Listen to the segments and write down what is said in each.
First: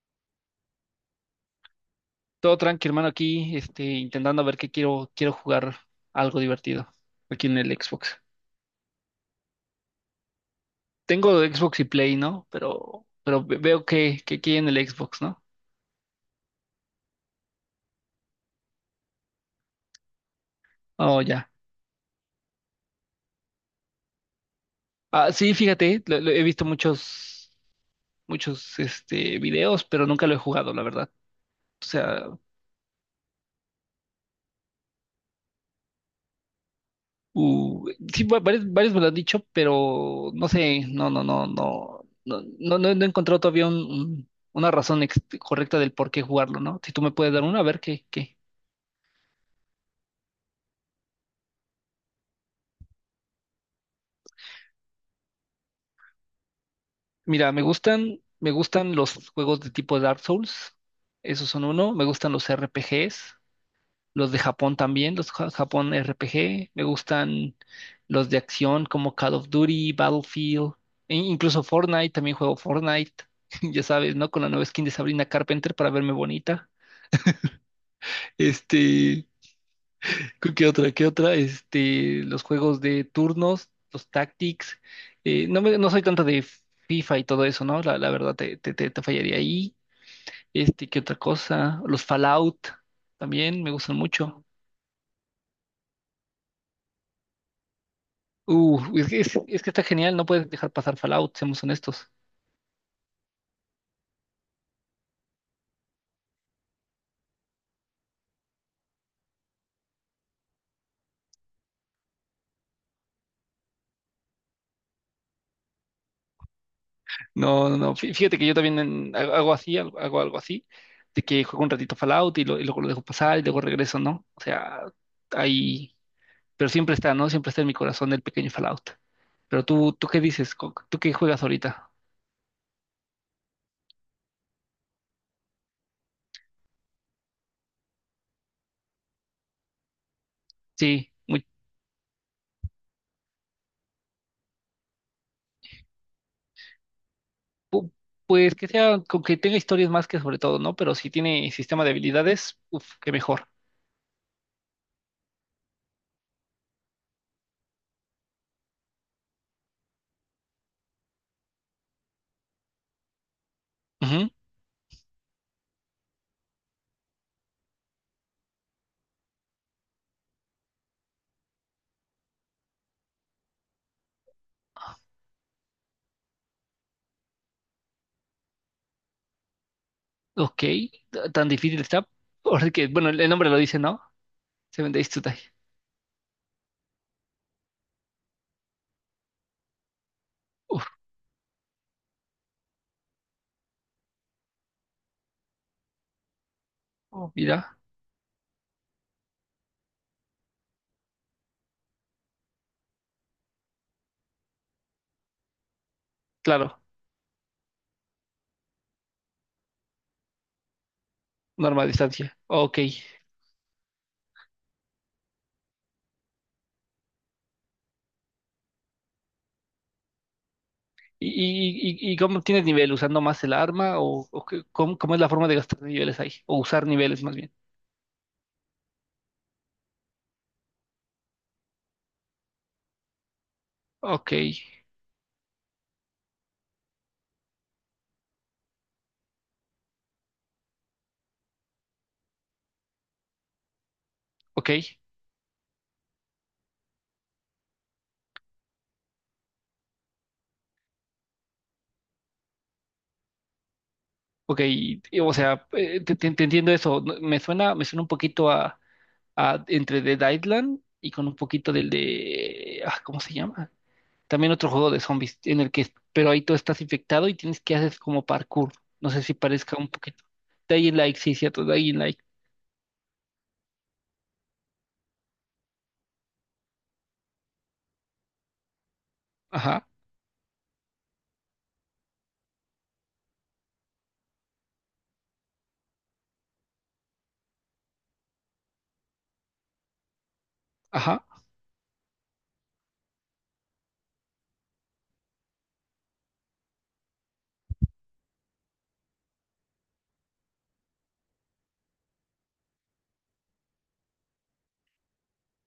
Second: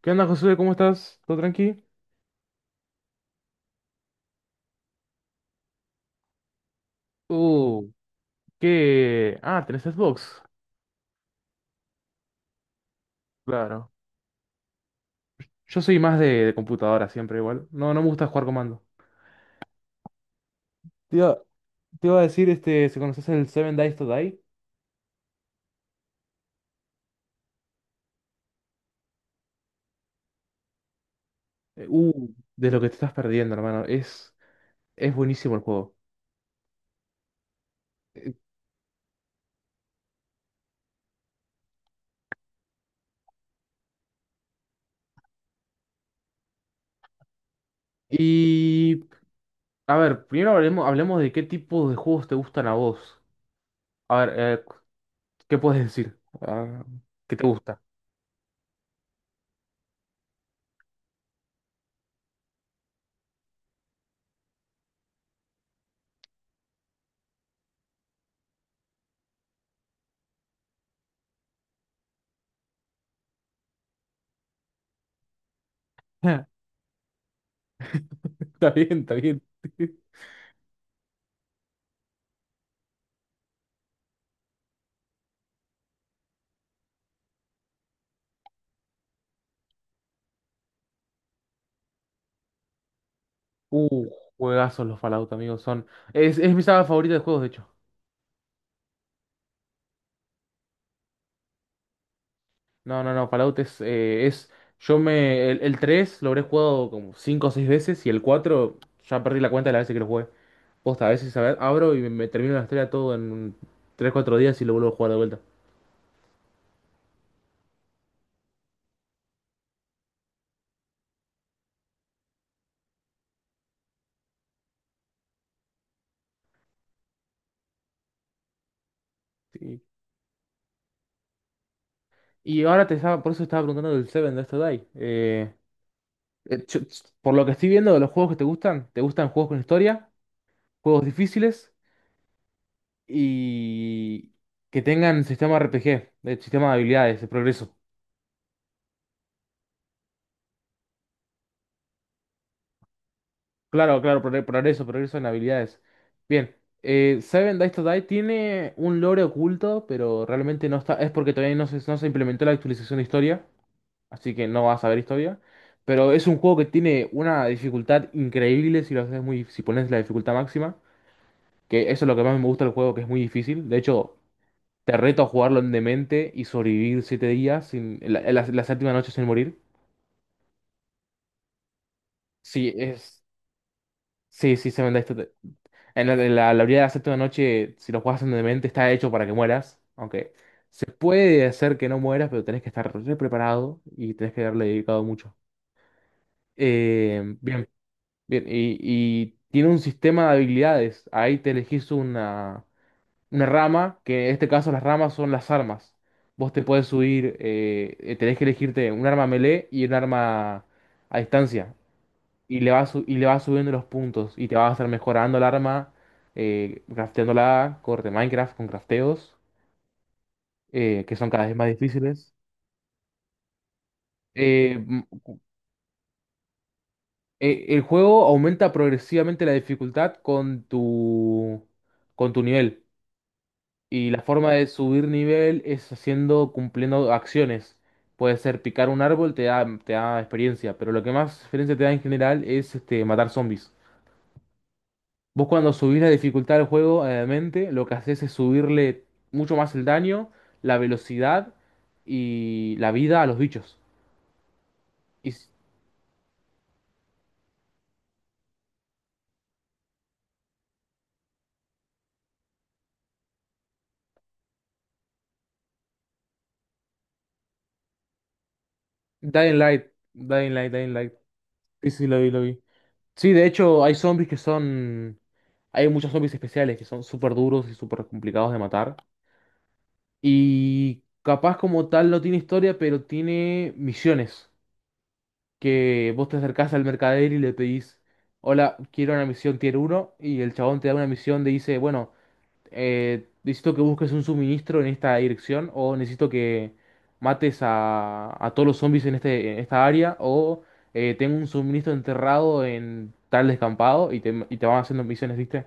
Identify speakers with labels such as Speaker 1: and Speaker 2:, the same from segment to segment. Speaker 1: ¿Qué onda, Josué? ¿Cómo estás? ¿Todo tranqui?
Speaker 2: Todo tranqui, hermano, aquí, intentando ver qué quiero jugar algo divertido aquí en el
Speaker 1: Uh,
Speaker 2: Xbox.
Speaker 1: ¿Qué? Ah, ¿tenés Xbox?
Speaker 2: Tengo Xbox y Play, ¿no? Pero veo
Speaker 1: Claro.
Speaker 2: que aquí en el Xbox, ¿no?
Speaker 1: Yo soy más de computadora siempre igual. No, no me gusta jugar comando. Te
Speaker 2: Oh,
Speaker 1: iba,
Speaker 2: ya.
Speaker 1: te iba a decir, este, si conoces el Seven Days to Die.
Speaker 2: Ah, sí, fíjate, he visto videos, pero nunca lo he jugado, la verdad. O
Speaker 1: Eh,
Speaker 2: sea,
Speaker 1: uh, de lo que te estás perdiendo, hermano. Es buenísimo el juego.
Speaker 2: uh, sí,
Speaker 1: Eh,
Speaker 2: varios me lo han dicho, pero no sé, no, no, no, no, no, no, no he encontrado todavía un, una razón correcta del por qué jugarlo, ¿no? Si tú me puedes dar una, a ver qué, qué.
Speaker 1: Y, a ver, primero hablemos, hablemos de qué tipo de juegos te gustan a vos. A ver, ¿qué puedes decir? Ah, ¿qué te
Speaker 2: Mira, me
Speaker 1: gusta?
Speaker 2: gustan, me gustan los juegos de tipo Dark Souls. Esos son uno. Me gustan los RPGs, los de Japón también, los Japón RPG. Me gustan los de acción como Call of Duty, Battlefield, e incluso Fortnite. También juego Fortnite. Ya sabes, ¿no? Con la nueva skin de Sabrina Carpenter para verme bonita.
Speaker 1: Está bien, está
Speaker 2: Este,
Speaker 1: bien.
Speaker 2: qué otra? ¿Qué otra? Los juegos de turnos, los tactics. No soy tanto de FIFA y todo eso, ¿no? La verdad te fallaría ahí. ¿Qué otra cosa? Los Fallout también me gustan
Speaker 1: Uh,
Speaker 2: mucho.
Speaker 1: Juegazos los Fallout, amigos. Son. Es mi saga favorita de juegos, de hecho.
Speaker 2: Es que, es que está genial, no puedes dejar pasar Fallout, seamos honestos.
Speaker 1: No, no, no. Fallout es. Es yo me. El 3 lo habré jugado como 5 o 6 veces. Y el 4 ya perdí la cuenta de las veces que lo jugué. Posta, a veces a ver, abro y me termino la historia todo en tres cuatro días y lo vuelvo a jugar de vuelta.
Speaker 2: No, no, no. Fíjate que yo también hago así, hago algo así, de que juego un ratito Fallout y, y luego lo dejo pasar y luego regreso, ¿no? O sea, ahí, pero siempre está, ¿no? Siempre está en mi corazón el pequeño Fallout. Pero
Speaker 1: Sí.
Speaker 2: tú, ¿tú qué dices? ¿Tú qué juegas ahorita?
Speaker 1: Y ahora te estaba. Por eso estaba preguntando del Seven de esto Die. Eh, yo- por lo que estoy viendo de los juegos que ¿te gustan juegos con historia? ¿Juegos
Speaker 2: Sí, muy,
Speaker 1: difíciles? Y que tengan sistema RPG, sistema de habilidades, de progreso.
Speaker 2: pu- pues que sea, con que tenga historias más que sobre todo, ¿no? Pero si tiene sistema de habilidades, uff, qué mejor.
Speaker 1: Claro, claro, progreso, progreso en habilidades. Bien, Seven Days to Die tiene un lore oculto, pero realmente no está, es porque todavía no se implementó la actualización de historia, así que no vas a ver historia. Pero es un juego que tiene una dificultad increíble si lo haces muy, si pones la dificultad máxima, que eso es lo que más me gusta del juego, que es muy difícil. De hecho, te reto a jugarlo en demente y sobrevivir siete días sin, la séptima noche sin morir.
Speaker 2: Ok, tan difícil está,
Speaker 1: Sí,
Speaker 2: porque, bueno, el
Speaker 1: es.
Speaker 2: el nombre lo dice, ¿no?
Speaker 1: Sí, sí, se
Speaker 2: Seven
Speaker 1: vende
Speaker 2: Days
Speaker 1: esto
Speaker 2: to
Speaker 1: Die.
Speaker 2: Die.
Speaker 1: En la habilidad de la Séptima Noche, si lo juegas en demente, está hecho para que mueras. Aunque se
Speaker 2: Uf,
Speaker 1: puede hacer que no mueras, pero tenés que estar re preparado y tenés que haberle dedicado mucho.
Speaker 2: oh,
Speaker 1: Bien,
Speaker 2: mira,
Speaker 1: bien. Y tiene un sistema de habilidades. Ahí te elegís una rama, que en este caso las ramas son las armas. Vos te
Speaker 2: claro,
Speaker 1: puedes subir, tenés que elegirte un arma melee y un arma a distancia.
Speaker 2: norma de distancia.
Speaker 1: Y le
Speaker 2: Ok.
Speaker 1: vas,
Speaker 2: ¿Y,
Speaker 1: y le vas subiendo los puntos y te vas a estar mejorando el arma, crafteándola, corte Minecraft con crafteos, que son cada vez más
Speaker 2: y, y y
Speaker 1: difíciles.
Speaker 2: cómo tienes nivel? ¿Usando más el arma? ¿O
Speaker 1: Eh,
Speaker 2: cómo,
Speaker 1: m-
Speaker 2: cómo es la forma de gastar niveles ahí? O usar niveles más bien.
Speaker 1: el juego aumenta progresivamente la dificultad con tu nivel. Y la
Speaker 2: Ok,
Speaker 1: forma de subir nivel es haciendo, cumpliendo acciones. Puede ser picar un árbol, te da experiencia, pero lo que más experiencia te da en general es este, matar zombies.
Speaker 2: ok,
Speaker 1: Vos cuando subís la dificultad del juego, obviamente, lo que haces es subirle mucho más el daño, la velocidad y la vida a los bichos.
Speaker 2: ok.
Speaker 1: Y
Speaker 2: O
Speaker 1: s-
Speaker 2: sea, te entiendo eso. No, me suena un poquito a, entre The Island y con un poquito ah, ¿cómo se llama? También otro juego de zombies en el que, pero ahí tú estás infectado y tienes que hacer como parkour. No sé si
Speaker 1: Dying
Speaker 2: parezca
Speaker 1: Light,
Speaker 2: un poquito.
Speaker 1: Dying Light, Dying
Speaker 2: Dying
Speaker 1: Light.
Speaker 2: Light, sí, cierto,
Speaker 1: Sí,
Speaker 2: Dying
Speaker 1: sí, lo
Speaker 2: Light.
Speaker 1: vi, lo vi. Sí, de hecho, hay zombies que son... Hay muchos zombies especiales que son súper duros y súper complicados de matar.
Speaker 2: Ajá,
Speaker 1: Y capaz como tal no tiene historia, pero tiene misiones. Que vos te acercás al mercader y le pedís, hola, quiero una misión tier uno. Y el chabón te da una
Speaker 2: ajá,
Speaker 1: misión de dice, bueno... necesito que busques un suministro en esta dirección o necesito que mates a todos los zombies en este, en esta área o tengo un suministro enterrado en tal descampado y te van haciendo misiones, ¿viste?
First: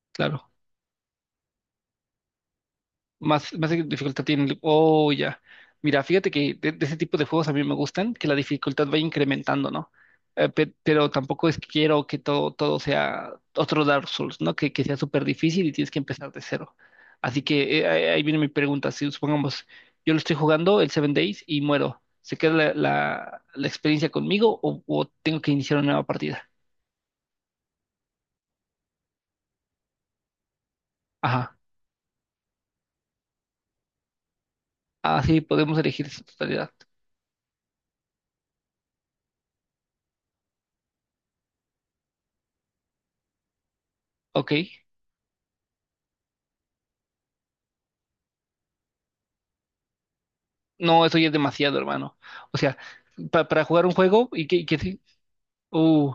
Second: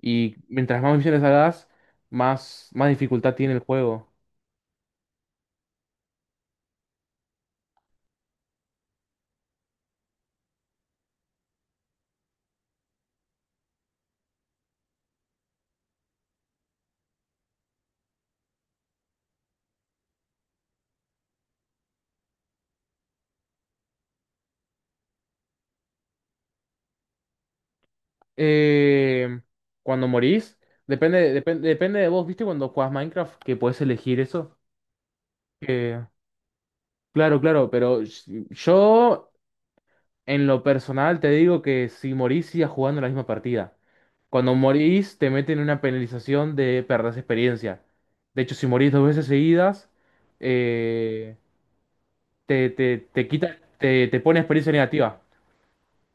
Speaker 1: Y
Speaker 2: claro.
Speaker 1: mientras más misiones hagas, más, más dificultad tiene
Speaker 2: Más,
Speaker 1: el
Speaker 2: más
Speaker 1: juego.
Speaker 2: dificultad tiene. Oh, ya. Mira, fíjate que de ese tipo de juegos a mí me gustan, que la dificultad va incrementando, ¿no? Pero tampoco es que quiero que todo sea otro Dark Souls, ¿no? Que sea súper difícil y tienes que empezar de cero. Así que ahí viene mi pregunta. Si supongamos, yo lo estoy jugando el Seven Days y muero, ¿se queda la, la experiencia conmigo o tengo que iniciar una nueva partida?
Speaker 1: Eh, Cuando morís, depende,
Speaker 2: Ajá.
Speaker 1: depende, depende de vos, ¿viste? Cuando jugás Minecraft, que podés elegir eso.
Speaker 2: Así podemos
Speaker 1: Que-
Speaker 2: elegir su totalidad.
Speaker 1: claro, claro, pero yo en lo personal te digo que si morís sigas jugando la misma partida.
Speaker 2: Ok.
Speaker 1: Cuando morís te meten una penalización de perder experiencia. De hecho, si morís dos veces seguidas,
Speaker 2: No, eso ya es
Speaker 1: eh,
Speaker 2: demasiado, hermano. O
Speaker 1: te,
Speaker 2: sea,
Speaker 1: te, te quita,
Speaker 2: para jugar un
Speaker 1: te
Speaker 2: juego
Speaker 1: pone
Speaker 2: y que, y
Speaker 1: experiencia
Speaker 2: que sí,
Speaker 1: negativa.
Speaker 2: uh,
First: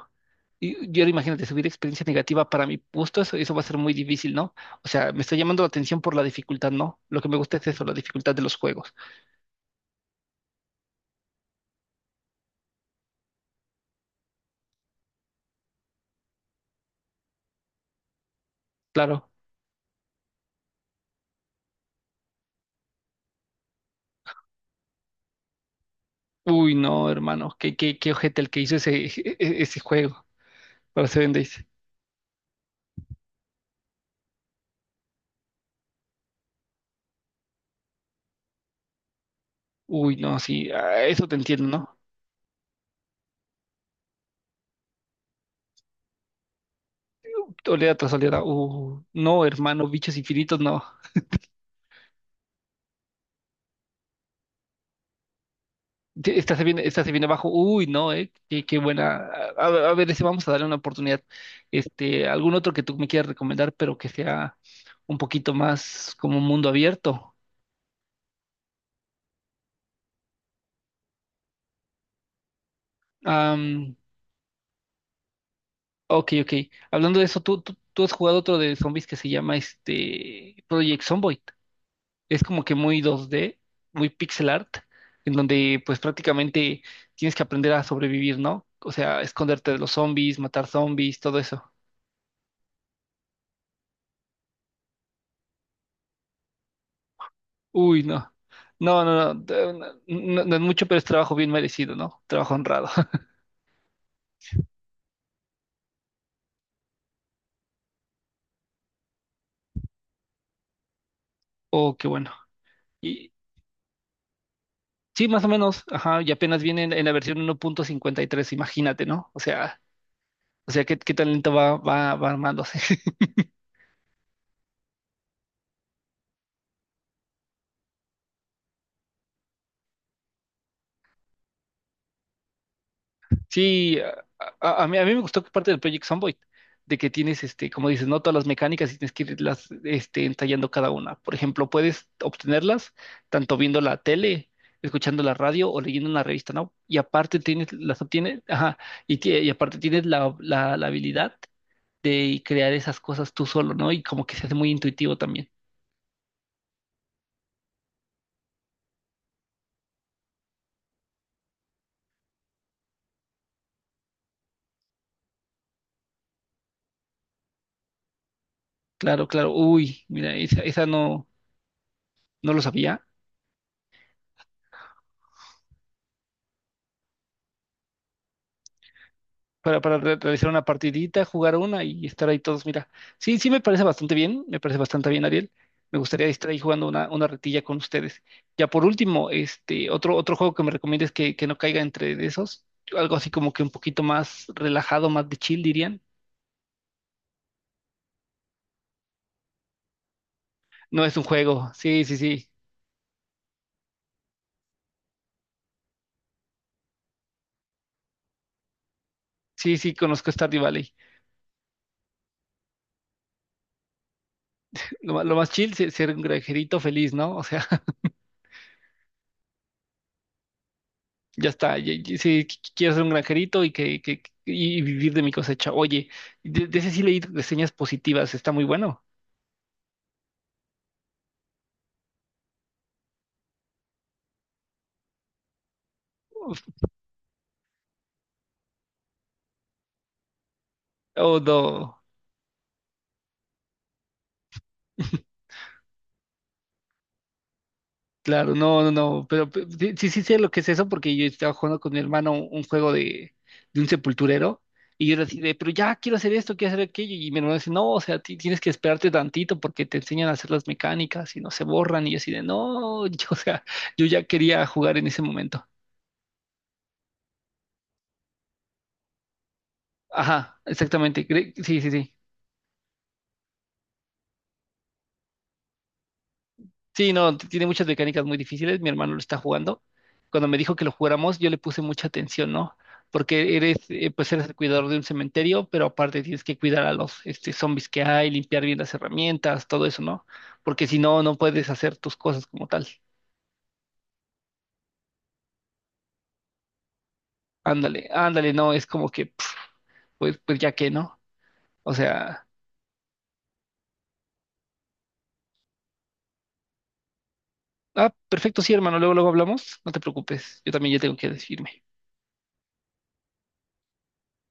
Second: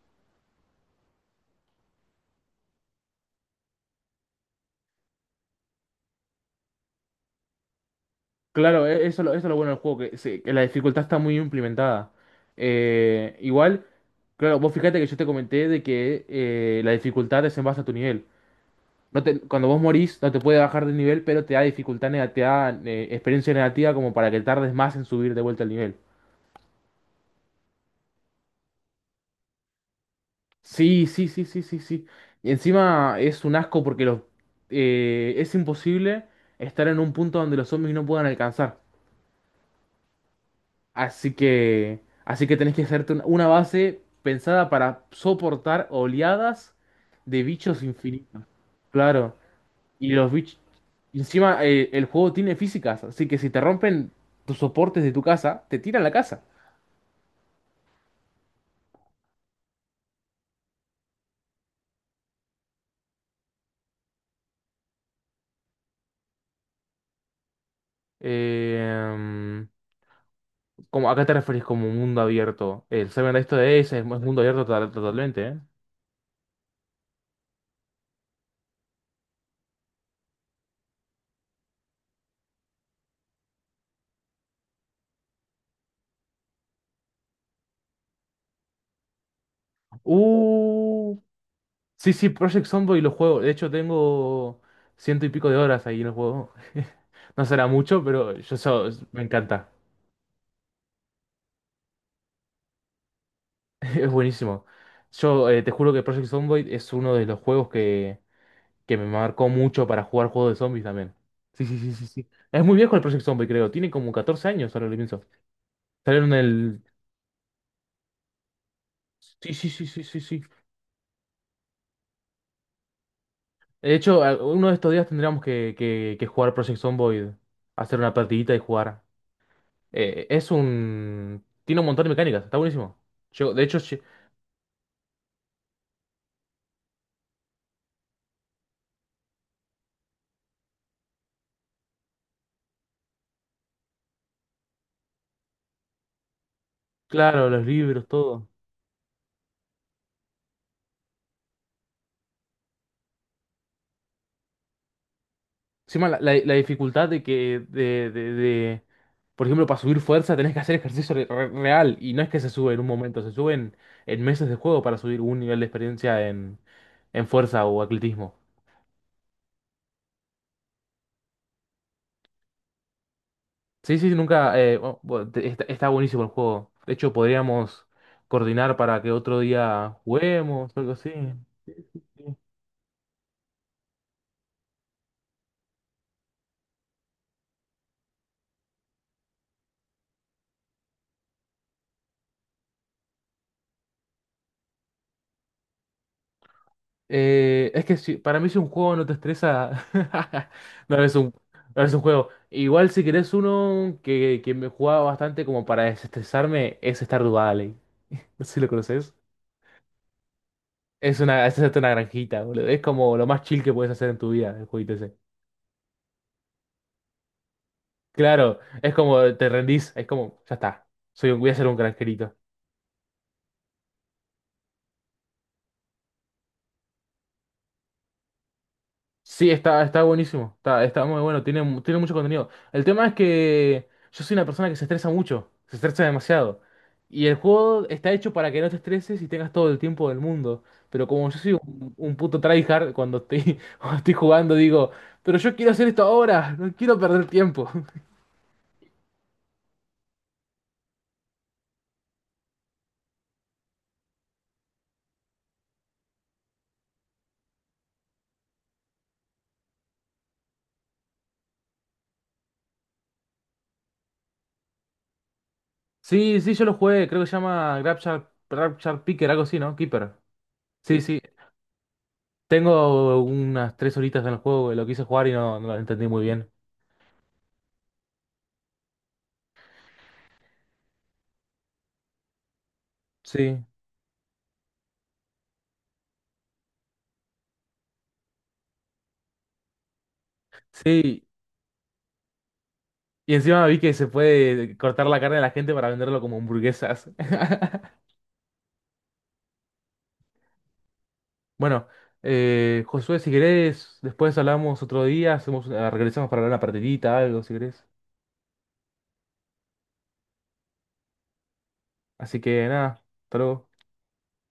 Speaker 2: y ahora imagínate, subir experiencia negativa para mi gusto, eso va a ser muy difícil, ¿no? O sea, me está llamando la atención por la dificultad, ¿no? Lo que me gusta es eso, la dificultad de los
Speaker 1: Claro,
Speaker 2: juegos.
Speaker 1: eso, eso es lo bueno del juego, que la dificultad está muy implementada. Igual, claro, vos fíjate que yo te comenté de que la dificultad es en base a tu nivel. No
Speaker 2: Claro.
Speaker 1: te- Cuando vos morís, no te puede bajar de nivel, pero te da dificultad negativa, te da experiencia negativa como para que tardes más en subir de vuelta al nivel.
Speaker 2: Uy, no, hermano, qué ojete el que hizo ese, ese juego
Speaker 1: Sí,
Speaker 2: para
Speaker 1: sí,
Speaker 2: Seven
Speaker 1: sí, sí,
Speaker 2: Days.
Speaker 1: sí, sí. Y encima es un asco porque los, es imposible estar en un punto donde los zombies no puedan alcanzar.
Speaker 2: Uy, no, sí, ah, eso te entiendo, ¿no?
Speaker 1: Así que tenés que hacerte una base pensada para soportar oleadas de bichos
Speaker 2: Oleada tras
Speaker 1: infinitos.
Speaker 2: oleada. Uh,
Speaker 1: Claro.
Speaker 2: no, hermano,
Speaker 1: Y
Speaker 2: bichos
Speaker 1: los bichos.
Speaker 2: infinitos, no.
Speaker 1: Encima, el juego tiene físicas, así que si te rompen tus soportes de tu casa, te tiran la
Speaker 2: Sí,
Speaker 1: casa.
Speaker 2: esta se viene, esta se viene abajo. Uy, no. Qué buena. A ver, ese vamos a darle una oportunidad. Algún otro que tú me quieras recomendar, pero que sea un poquito más como un mundo abierto.
Speaker 1: Eh, Como, ¿a qué te referís como mundo abierto? El Seven Days to Days
Speaker 2: Am,
Speaker 1: es mundo abierto totalmente, ¿eh?
Speaker 2: ok, ok. Hablando de eso, ¿tú has jugado otro de zombies que se llama Project Zomboid. Es como que muy 2D, muy pixel art, en donde pues prácticamente tienes que aprender a sobrevivir, ¿no? O sea, esconderte de los zombies, matar
Speaker 1: Uh,
Speaker 2: zombies, todo eso.
Speaker 1: sí, sí, Project Zomboid lo juego. De hecho, tengo ciento y pico de horas ahí en el juego. No será
Speaker 2: Uy,
Speaker 1: mucho,
Speaker 2: no.
Speaker 1: pero yo
Speaker 2: No,
Speaker 1: me
Speaker 2: no, no,
Speaker 1: encanta.
Speaker 2: no es mucho, pero es trabajo bien merecido, ¿no? Trabajo honrado.
Speaker 1: Es buenísimo. Yo te juro que Project Zomboid es uno de los juegos que me marcó mucho para jugar juegos de zombies también. Sí, sí, sí,
Speaker 2: Oh,
Speaker 1: sí,
Speaker 2: qué
Speaker 1: sí.
Speaker 2: bueno.
Speaker 1: Es muy viejo el Project
Speaker 2: Y
Speaker 1: Zombie, creo. Tiene como 14 años, ahora lo pienso.
Speaker 2: sí, más o menos, ajá, y
Speaker 1: Salieron
Speaker 2: apenas
Speaker 1: el...
Speaker 2: viene en, la versión 1.53 imagínate, ¿no? O
Speaker 1: Sí, sí,
Speaker 2: sea,
Speaker 1: sí, sí, sí, sí.
Speaker 2: qué talento va armándose.
Speaker 1: De hecho, uno de estos días tendríamos que jugar Project Zomboid, hacer una partidita y jugar. Es un... Tiene un montón de mecánicas, está buenísimo. Yo- de hecho,
Speaker 2: Sí,
Speaker 1: lle-
Speaker 2: a mí me gustó que parte del Project Zomboid, de que tienes, como dices, no todas las mecánicas y tienes que irlas, ensayando cada una. Por ejemplo, puedes obtenerlas tanto viendo la tele, escuchando la radio o leyendo una revista, ¿no? Y aparte
Speaker 1: claro, los
Speaker 2: tienes, las
Speaker 1: libros,
Speaker 2: obtienes,
Speaker 1: todo.
Speaker 2: ajá, y aparte tienes la habilidad de crear esas cosas tú solo, ¿no? Y como que se hace muy intuitivo también.
Speaker 1: Encima la dificultad de por ejemplo, para subir fuerza tenés que hacer ejercicio real y no es que se sube en un momento, se sube en meses de juego para subir un nivel de experiencia en fuerza o atletismo.
Speaker 2: Claro, claro. Uy, mira, esa no, no lo sabía.
Speaker 1: Sí, sí, nunca... bu- bu- te- está, está buenísimo el juego. De hecho, podríamos coordinar para que otro
Speaker 2: para,
Speaker 1: día
Speaker 2: para realizar una
Speaker 1: juguemos o algo así.
Speaker 2: partidita, jugar una y estar ahí todos. Mira, sí, sí me parece bastante bien, me parece bastante bien, Ariel. Me gustaría estar ahí jugando una, retilla con ustedes. Ya por último, otro juego que me recomiendes que no caiga entre de esos, algo así como que un poquito más relajado, más de chill, dirían.
Speaker 1: Es que para mí si un juego no te estresa, no
Speaker 2: No
Speaker 1: es
Speaker 2: es un
Speaker 1: un,
Speaker 2: juego,
Speaker 1: no es un
Speaker 2: sí, sí,
Speaker 1: juego.
Speaker 2: sí.
Speaker 1: Igual si querés uno que me jugaba bastante como para desestresarme es Stardew Valley. No sé si lo conoces.
Speaker 2: Sí, sí, conozco Stardew Valley.
Speaker 1: Es una, es hacerte una granjita, boludo. Es como lo más chill que puedes hacer en tu vida, el jueguito
Speaker 2: Lo,
Speaker 1: ese.
Speaker 2: ma- lo más chill es ser un granjerito feliz, ¿no? O sea,
Speaker 1: Claro, es como te rendís, es como, ya está. Soy un, voy
Speaker 2: ya
Speaker 1: a ser un
Speaker 2: está,
Speaker 1: granjerito.
Speaker 2: sí, quiero ser un granjerito y vivir de mi cosecha. Oye, de ese sí leí reseñas positivas, está muy bueno.
Speaker 1: Sí, está, está buenísimo. Está, está muy bueno. Tiene, tiene mucho contenido. El tema es que yo soy una persona que se estresa mucho. Se estresa demasiado.
Speaker 2: Uf,
Speaker 1: Y el juego está hecho para que no te estreses y tengas todo el tiempo del mundo. Pero como yo
Speaker 2: oh,
Speaker 1: soy
Speaker 2: no.
Speaker 1: un puto tryhard, cuando estoy, cuando estoy jugando digo, pero yo quiero hacer esto ahora. No quiero perder tiempo.
Speaker 2: Claro, no, no, no, pero sí, sí, sí sé lo que es eso porque yo estaba jugando con mi hermano un juego de un sepulturero y yo decía, pero ya quiero hacer esto, quiero hacer aquello y mi hermano dice, no, o sea, tienes que esperarte tantito porque te enseñan a hacer las mecánicas y no se borran y yo así de, no, yo, o sea, yo ya quería jugar en ese momento.
Speaker 1: Sí, sí, yo lo jugué. Creo que se llama Grabshar, Grabshar Picker, algo así, ¿no? Keeper.
Speaker 2: Ajá,
Speaker 1: Sí, sí.
Speaker 2: exactamente, sí, sí, sí.
Speaker 1: Tengo unas tres horitas en el juego. Lo quise jugar y no, no lo entendí muy bien.
Speaker 2: Sí, no, tiene muchas mecánicas muy difíciles. Mi hermano lo está jugando. Cuando me dijo que lo jugáramos, yo le puse mucha atención, ¿no? Porque
Speaker 1: Sí.
Speaker 2: pues eres el cuidador de un cementerio, pero aparte tienes que cuidar a los zombies que hay, limpiar bien las herramientas, todo eso, ¿no? Porque si no,
Speaker 1: Sí,
Speaker 2: no puedes hacer tus cosas como tal.
Speaker 1: y encima vi que se puede cortar la carne de la gente para venderlo como hamburguesas.
Speaker 2: Ándale, ándale, no, es como que, pf, pues ya que, ¿no?
Speaker 1: Bueno,
Speaker 2: O sea,
Speaker 1: Josué, si querés, después hablamos otro día, hacemos, regresamos para hablar una partidita, algo, si querés.
Speaker 2: ah, perfecto, sí, hermano, luego hablamos, no te preocupes, yo también ya tengo que despedirme.
Speaker 1: Así que nada, hasta luego.